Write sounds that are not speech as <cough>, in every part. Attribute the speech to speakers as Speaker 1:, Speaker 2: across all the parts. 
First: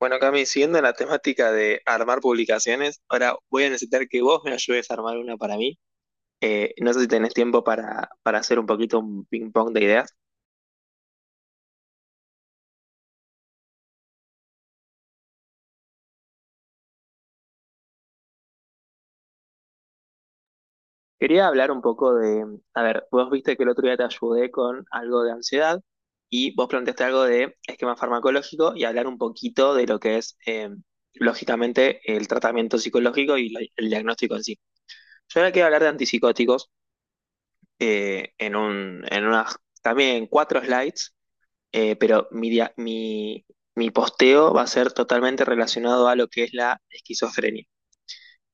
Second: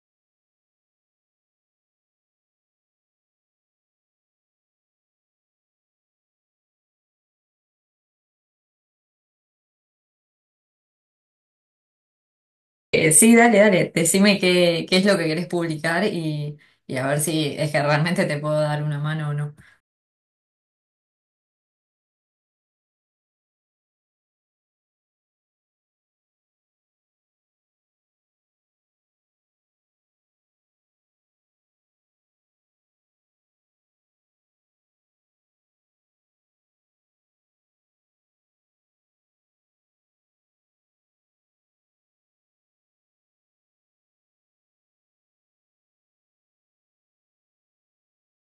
Speaker 1: Bueno, Cami, siguiendo la temática de armar publicaciones, ahora voy a necesitar que vos me ayudes a armar una para mí. No sé si tenés tiempo para hacer un poquito un ping-pong de ideas.
Speaker 2: Sí, dale, dale, decime qué, qué es lo que querés publicar y a ver si es que realmente te puedo dar una mano o no.
Speaker 1: Quería hablar un poco de, a ver, vos viste que el otro día te ayudé con algo de ansiedad y vos planteaste algo de esquema farmacológico y hablar un poquito de lo que es, lógicamente, el tratamiento psicológico y el diagnóstico en sí. Yo ahora quiero hablar de antipsicóticos, en unas, también en cuatro slides, pero mi posteo va a ser totalmente relacionado a lo que es la esquizofrenia,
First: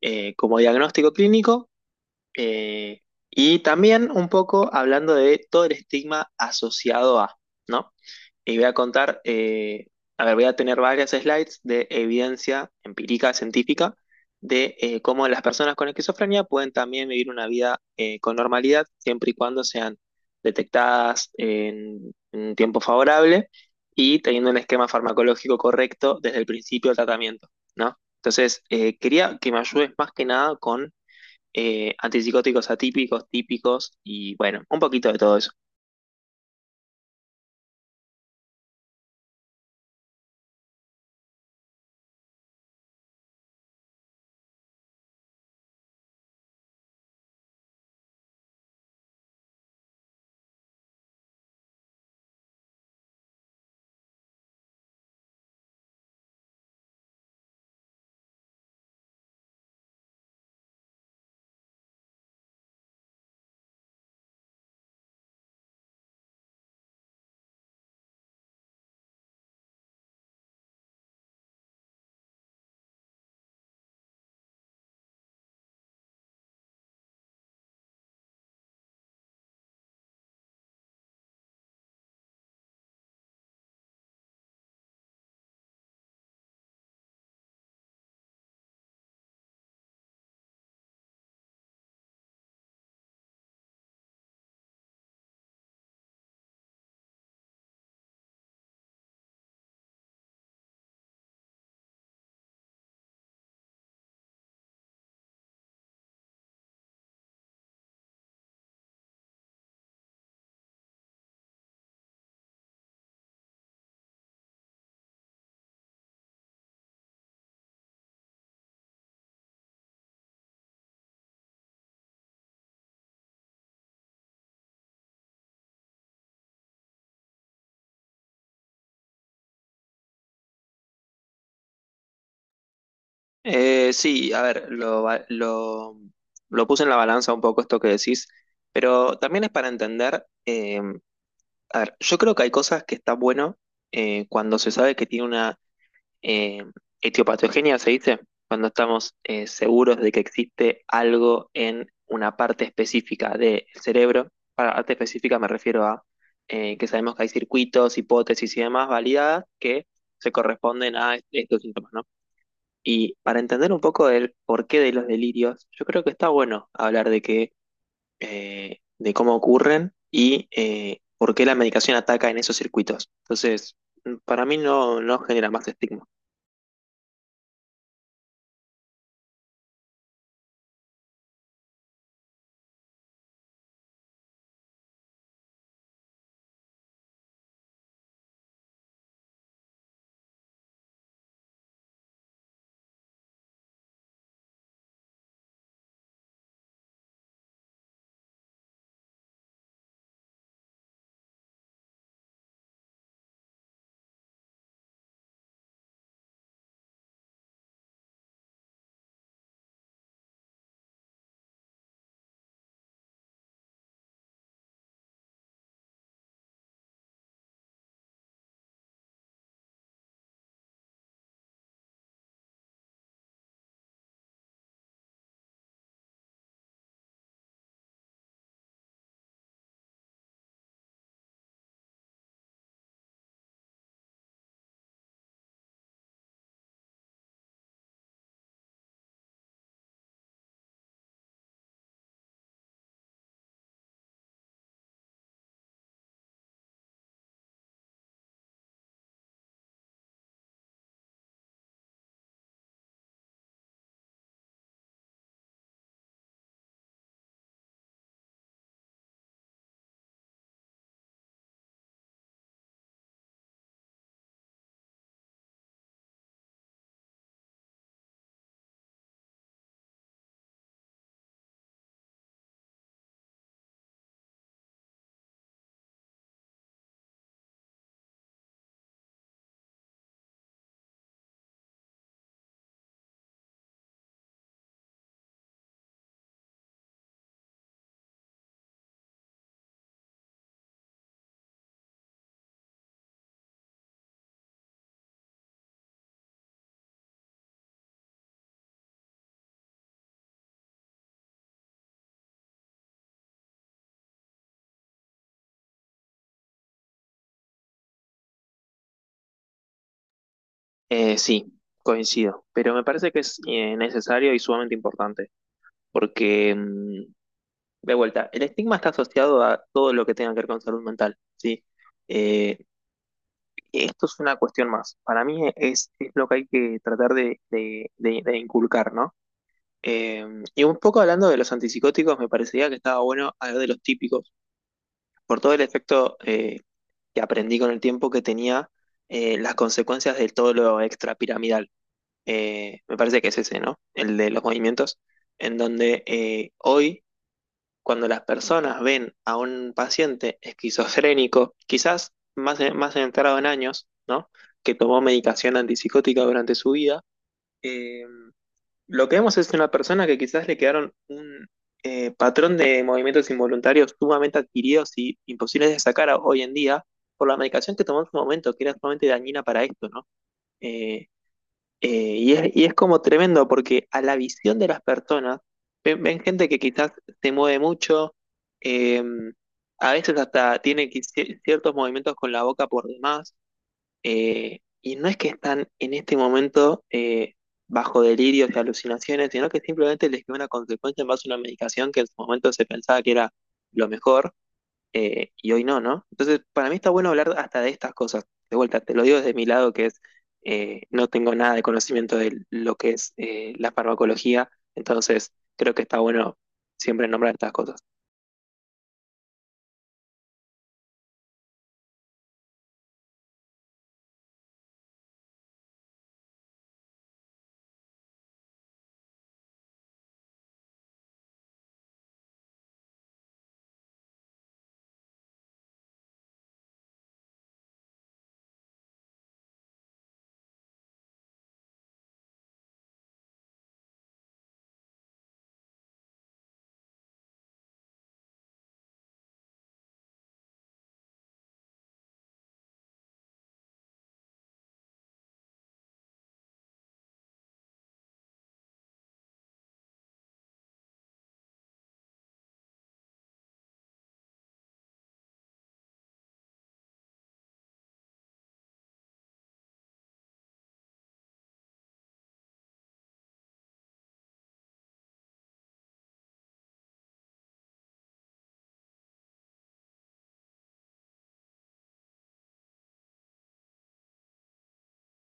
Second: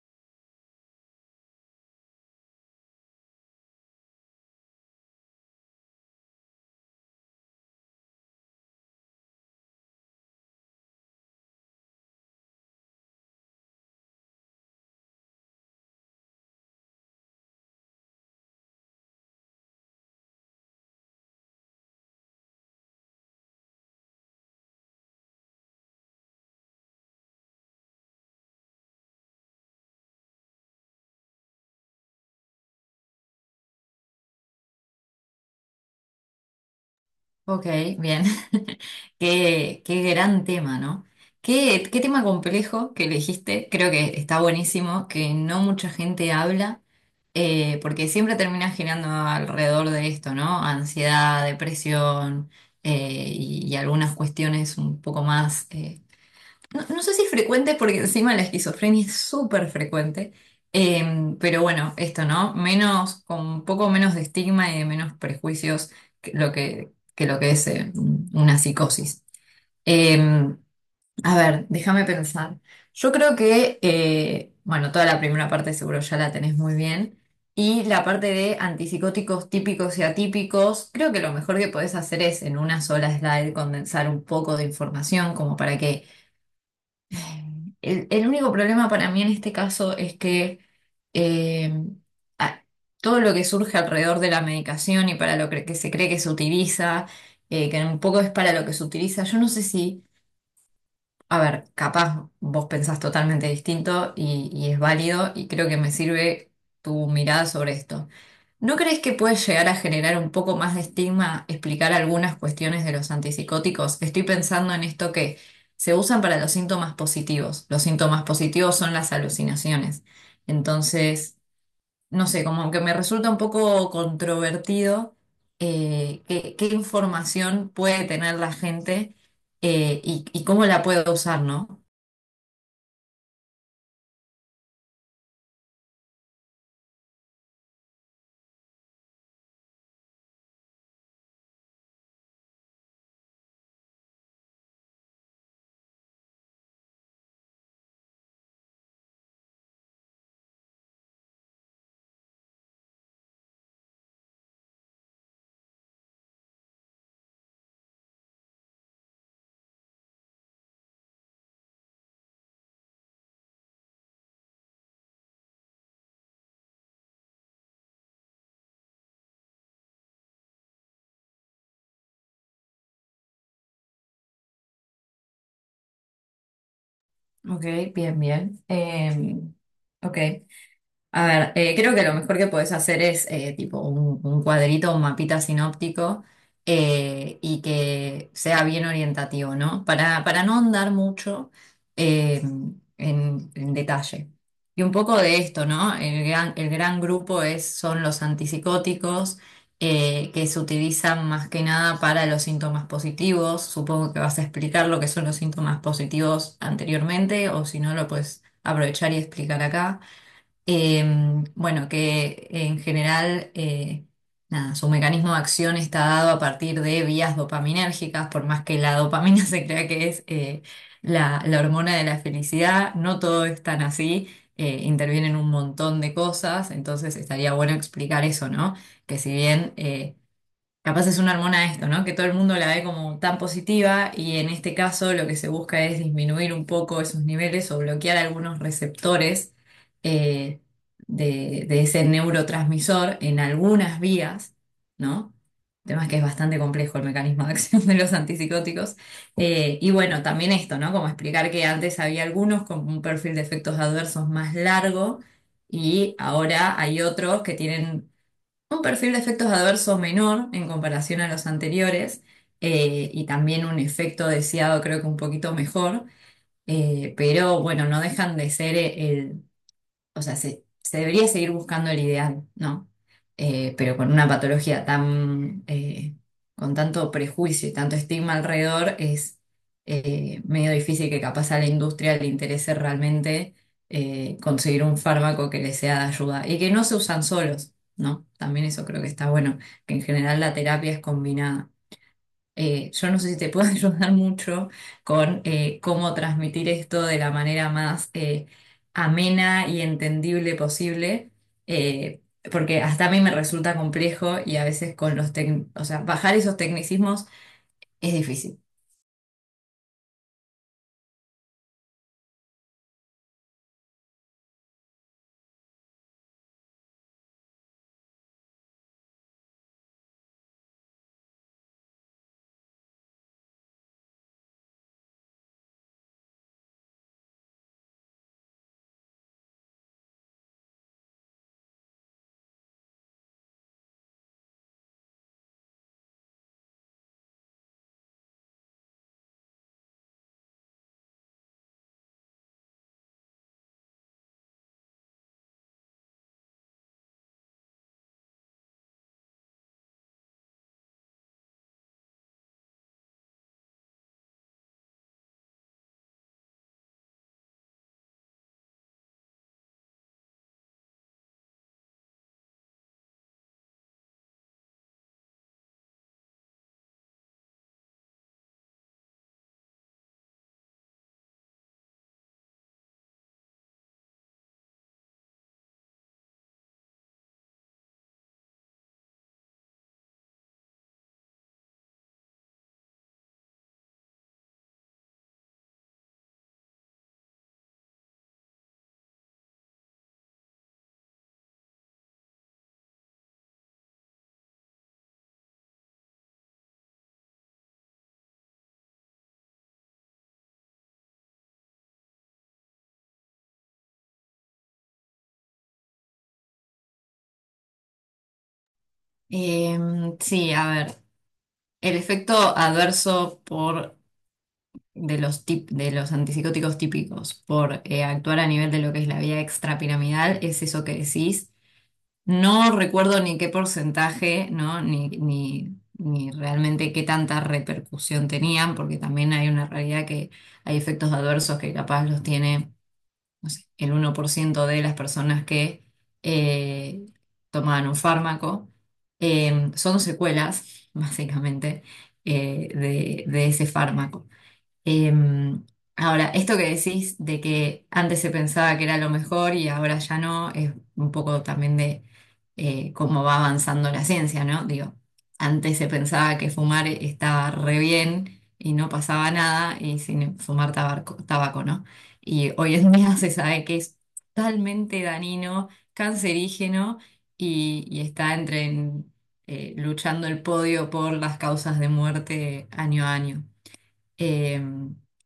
Speaker 1: como diagnóstico clínico, eh, y también un poco hablando de todo el estigma asociado a, ¿no? Y voy a contar, a ver, voy a tener varias slides de evidencia empírica científica de cómo las personas con esquizofrenia pueden también vivir una vida, con normalidad, siempre y cuando sean detectadas en un tiempo favorable y teniendo un esquema farmacológico correcto desde el principio del tratamiento, ¿no? Entonces, quería que me ayudes más que nada con, antipsicóticos atípicos, típicos y bueno, un poquito de todo eso.
Speaker 2: Ok, bien. <laughs> Qué, qué gran tema, ¿no? Qué, qué tema complejo que elegiste. Creo que está buenísimo, que no mucha gente habla, porque siempre termina girando alrededor de esto, ¿no? Ansiedad, depresión, y algunas cuestiones un poco más... no, no sé si es frecuente porque encima la esquizofrenia es súper frecuente. Pero bueno, esto, ¿no? Menos, con un poco menos de estigma y de menos prejuicios que lo que es una psicosis. Em, a ver, déjame pensar. Yo creo que, bueno, toda la primera parte seguro ya la tenés muy bien. Y la parte de antipsicóticos típicos y atípicos, creo que lo mejor que podés hacer es en una sola slide condensar un poco de información como para que el único problema para mí en este caso es que eh, a- todo lo que surge alrededor de la medicación y para que se cree que se utiliza, que un poco es para lo que se utiliza, yo no sé si a ver, capaz vos pensás totalmente distinto y es válido y creo que me sirve tu mirada sobre esto. ¿No crees que puede llegar a generar un poco más de estigma explicar algunas cuestiones de los antipsicóticos? Estoy pensando en esto que se usan para los síntomas positivos. Los síntomas positivos son las alucinaciones. Entonces no sé, como que me resulta un poco controvertido, qué, qué información puede tener la gente, y cómo la puedo usar, ¿no?
Speaker 1: Sí, a ver, lo puse en la balanza un poco esto que decís, pero también es para entender, a ver, yo creo que hay cosas que está bueno, cuando se sabe que tiene una, eh, etiopatogenia, se dice, cuando estamos seguros de que existe algo en una parte específica del cerebro. Para parte específica me refiero a, que sabemos que hay circuitos, hipótesis y demás validadas que se corresponden a estos síntomas, ¿no? Y para entender un poco el porqué de los delirios, yo creo que está bueno hablar de que, de cómo ocurren y por qué la medicación ataca en esos circuitos. Entonces, mm, para mí no, no genera más estigma.
Speaker 2: Ok, bien, bien. Ok. A ver, creo que lo mejor que podés hacer es tipo un cuadrito, un mapita sinóptico, y que sea bien orientativo, ¿no? Para no andar mucho eh, en detalle. Y un poco de esto, ¿no? El gran grupo es, son los antipsicóticos, que se utilizan más que nada para los síntomas positivos. Supongo que vas a explicar lo que son los síntomas positivos anteriormente o si no lo puedes aprovechar y explicar acá. Eh, bueno, que en general, nada, su mecanismo de acción está dado a partir de vías dopaminérgicas, por más que la dopamina <laughs> se crea que es la, la hormona de la felicidad, no todo es tan así. Intervienen un montón de cosas, entonces estaría bueno explicar eso, ¿no? Que si bien... capaz es una hormona esto, ¿no? Que todo el mundo la ve como tan positiva y en este caso lo que se busca es disminuir un poco esos niveles o bloquear algunos receptores, eh, de ese neurotransmisor en algunas vías, ¿no? El tema es que es bastante complejo el mecanismo de acción <laughs> de los antipsicóticos. Y bueno, también esto, ¿no? Como explicar que antes había algunos con un perfil de efectos adversos más largo y ahora hay otros que tienen un perfil de efectos adversos menor en comparación a los anteriores, y también un efecto deseado creo que un poquito mejor. Pero bueno, no dejan de ser o sea, se debería seguir buscando el ideal, ¿no? Pero con una patología tan, con tanto prejuicio y tanto estigma alrededor, es medio difícil que capaz a la industria le interese realmente conseguir un fármaco que le sea de ayuda y que no se usan solos, ¿no? También eso creo que está bueno, que en general la terapia es combinada. Yo no sé si te puedo <laughs> ayudar mucho con cómo transmitir esto de la manera más amena y entendible posible, eh, porque hasta a mí me resulta complejo y a veces con los o sea, bajar esos tecnicismos es difícil.
Speaker 1: Sí, coincido, pero me parece que es necesario y sumamente importante, porque, mm, de vuelta, el estigma está asociado a todo lo que tenga que ver con salud mental, ¿sí? Eh, Esto es una cuestión más. Para mí es lo que hay que tratar de, de inculcar, ¿no? Eh, y un poco hablando de los antipsicóticos, me parecería que estaba bueno hablar de los típicos, por todo el efecto que aprendí con el tiempo que tenía, las consecuencias de todo lo extrapiramidal. Me parece que es ese, ¿no? El de los movimientos, en donde hoy, cuando las personas ven a un paciente esquizofrénico, quizás más, más entrado en años, ¿no? Que tomó medicación antipsicótica durante su vida. eh, lo que vemos es una persona que quizás le quedaron un, patrón de movimientos involuntarios sumamente adquiridos y imposibles de hoy en día por la medicación que tomó en su momento, que era sumamente dañina para esto, ¿no? Eh, y es, y es como tremendo porque a la visión de las personas ven, ven gente que quizás se mueve mucho, eh, a veces hasta tiene ciertos movimientos con la boca por demás, y no es que están en este momento bajo delirios y alucinaciones, sino que simplemente les quedó una consecuencia en base a una medicación que en su momento se pensaba que era lo mejor, y hoy no, ¿no? Entonces, para mí está bueno hablar hasta de estas cosas. De vuelta, te lo digo desde mi lado, que es, no tengo nada de conocimiento de lo que es la farmacología, entonces creo que está bueno siempre nombrar estas cosas.
Speaker 2: Eh, sí, a ver, el efecto adverso por de los de los antipsicóticos típicos por actuar a nivel de lo que es la vía extrapiramidal es eso que decís. No recuerdo ni qué porcentaje, ¿no? Ni, ni, ni realmente qué tanta repercusión tenían, porque también hay una realidad que hay efectos adversos que capaz los tiene, no sé, el uno por ciento de las personas que eh, toman un fármaco. Son secuelas, <laughs> básicamente, de ese fármaco. Em, Ahora, esto que decís de que antes se pensaba que era lo mejor y ahora ya no, es un poco también de cómo va avanzando la ciencia, ¿no? Digo, antes se pensaba que fumar estaba re bien y no pasaba nada y sin fumar tabaco, tabaco, ¿no? Y hoy en día se sabe que es totalmente dañino, cancerígeno, y está entre en, luchando el podio por las causas de muerte año a año. Eh,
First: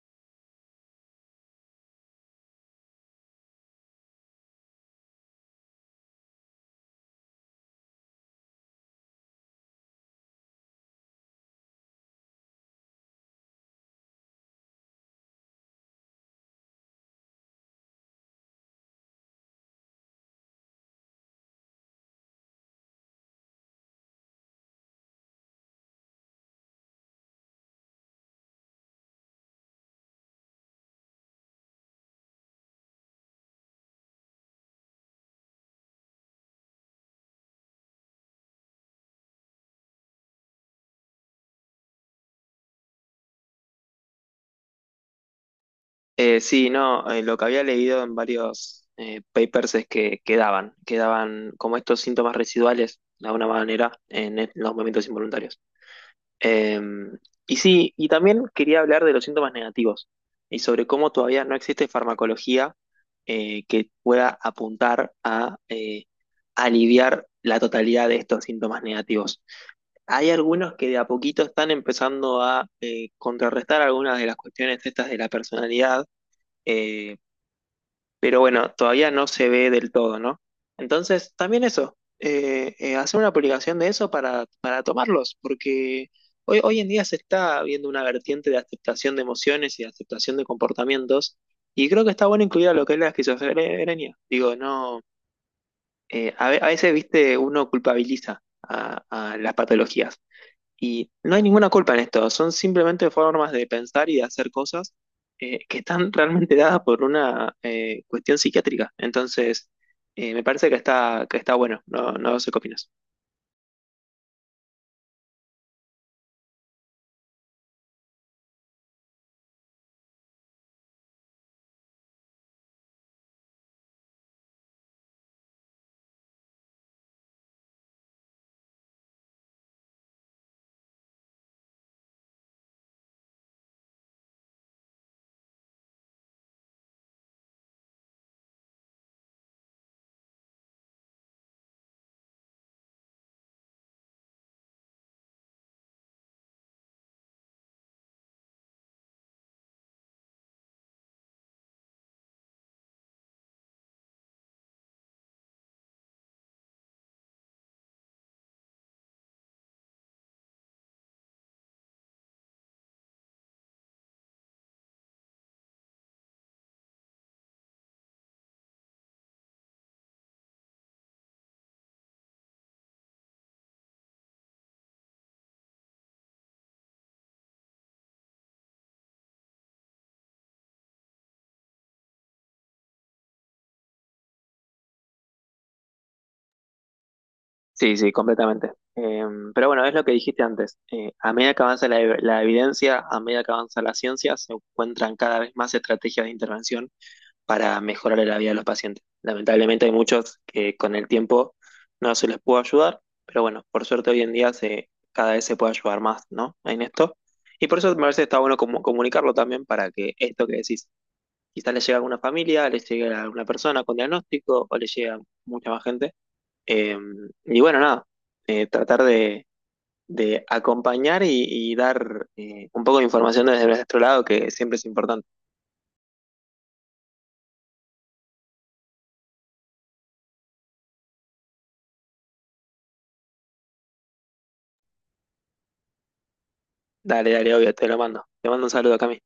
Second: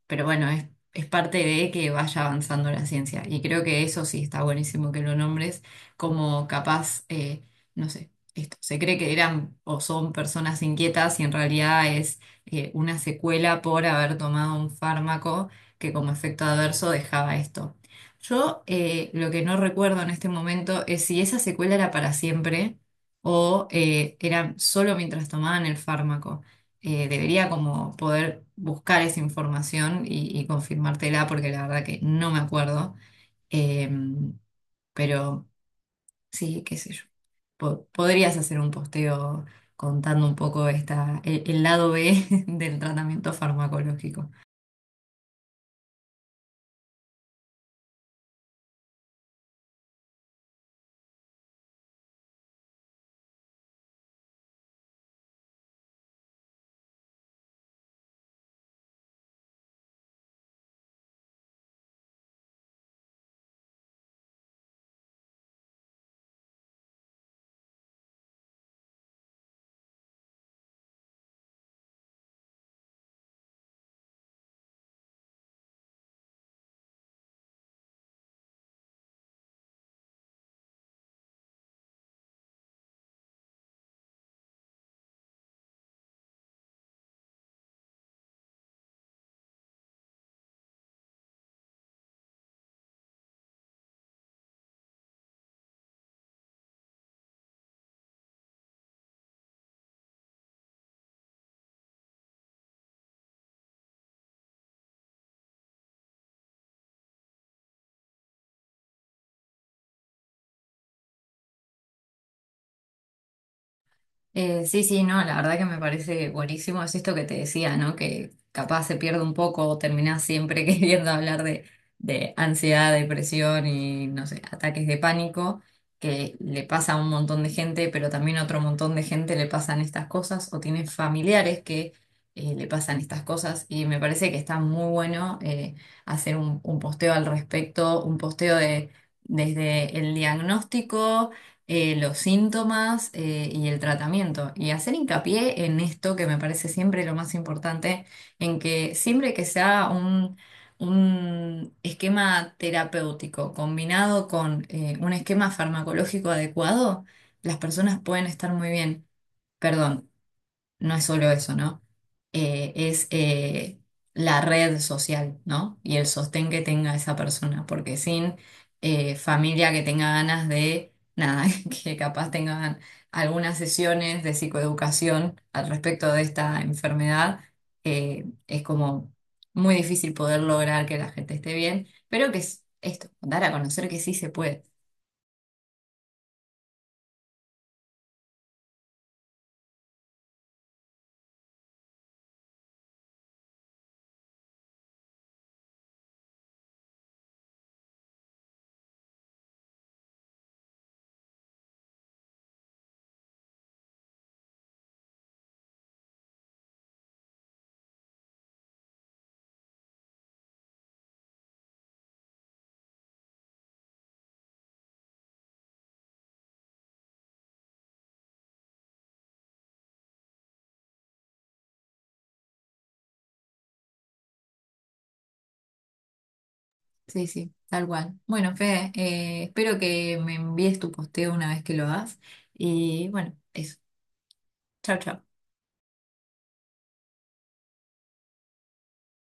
Speaker 2: pero bueno, es parte de que vaya avanzando la ciencia. Y creo que eso sí está buenísimo que lo nombres como capaz, no sé, esto. Se cree que eran o son personas inquietas y en realidad es una secuela por haber tomado un fármaco que como efecto adverso dejaba esto. Yo lo que no recuerdo en este momento es si esa secuela era para siempre o era solo mientras tomaban el fármaco. Debería como poder buscar esa información y confirmártela porque la verdad que no me acuerdo. Em, pero sí, qué sé yo. Podrías hacer un posteo contando un poco esta, el lado B <laughs> del tratamiento farmacológico.
Speaker 1: Sí, no, lo que había leído en varios papers es que quedaban como estos síntomas residuales, de alguna manera, en los movimientos involuntarios. Eh, y sí, y también quería hablar de los síntomas negativos y sobre cómo todavía no existe farmacología que pueda apuntar a aliviar la totalidad de estos síntomas negativos. Hay algunos que de a poquito están empezando a contrarrestar algunas de las cuestiones estas de la personalidad, eh, pero bueno, todavía no se ve del todo, ¿no? Entonces, también eso, hacer una publicación de eso para tomarlos, porque hoy, hoy en día se está viendo una vertiente de aceptación de emociones y de aceptación de comportamientos, y creo que está bueno incluir a lo que es la esquizofrenia. Digo, no, a, a veces, viste, uno culpabiliza a las patologías. Y no hay ninguna culpa en esto, son simplemente formas de pensar y de hacer cosas que están realmente dadas por una cuestión psiquiátrica. Entonces, me parece que está bueno, no, no sé qué opinas.
Speaker 2: Sí, sí, no, la verdad que me parece buenísimo, es esto que te decía, ¿no? Que capaz se pierde un poco, o terminás siempre <laughs> queriendo hablar de ansiedad, depresión y, no sé, ataques de pánico, que le pasa a un montón de gente, pero también a otro montón de gente le pasan estas cosas, o tiene familiares que le pasan estas cosas, y me parece que está muy bueno hacer un posteo al respecto, un posteo de, desde el diagnóstico, los síntomas y el tratamiento. Y hacer hincapié en esto que me parece siempre lo más importante, en que siempre que sea un esquema terapéutico combinado con un esquema farmacológico adecuado, las personas pueden estar muy bien. Perdón, no es solo eso, ¿no? Es la red social, ¿no? Y el sostén que tenga esa persona, porque sin familia que tenga ganas de, nada, <laughs> que capaz tengan algunas sesiones de psicoeducación al respecto de esta enfermedad, es como muy difícil poder lograr que la gente esté bien, pero que es esto, dar a conocer que sí se puede.
Speaker 1: Sí, sí, completamente. Pero bueno, es lo que dijiste antes. A medida que avanza la, la evidencia, a medida que avanza la ciencia, se encuentran cada vez más estrategias de intervención para mejorarle la vida a los pacientes. Lamentablemente hay muchos que con el tiempo no se les pudo ayudar, pero bueno, por suerte hoy en día se, cada vez se puede ayudar más, ¿no? En esto. Y por eso me parece que está bueno comunicarlo también para que esto que decís, quizás le llegue a alguna familia, le llegue a alguna persona con diagnóstico o le llegue a mucha más gente. Eh, y bueno, nada, tratar de acompañar y dar un poco de información desde nuestro lado, que siempre es importante.
Speaker 2: Sí, sí, tal cual. Bueno, Fede, espero que me envíes tu posteo una vez que lo hagas. Y bueno, eso. Chao, chao.
Speaker 1: Dale, dale, obvio, te lo mando. Te mando un saludo, Cami.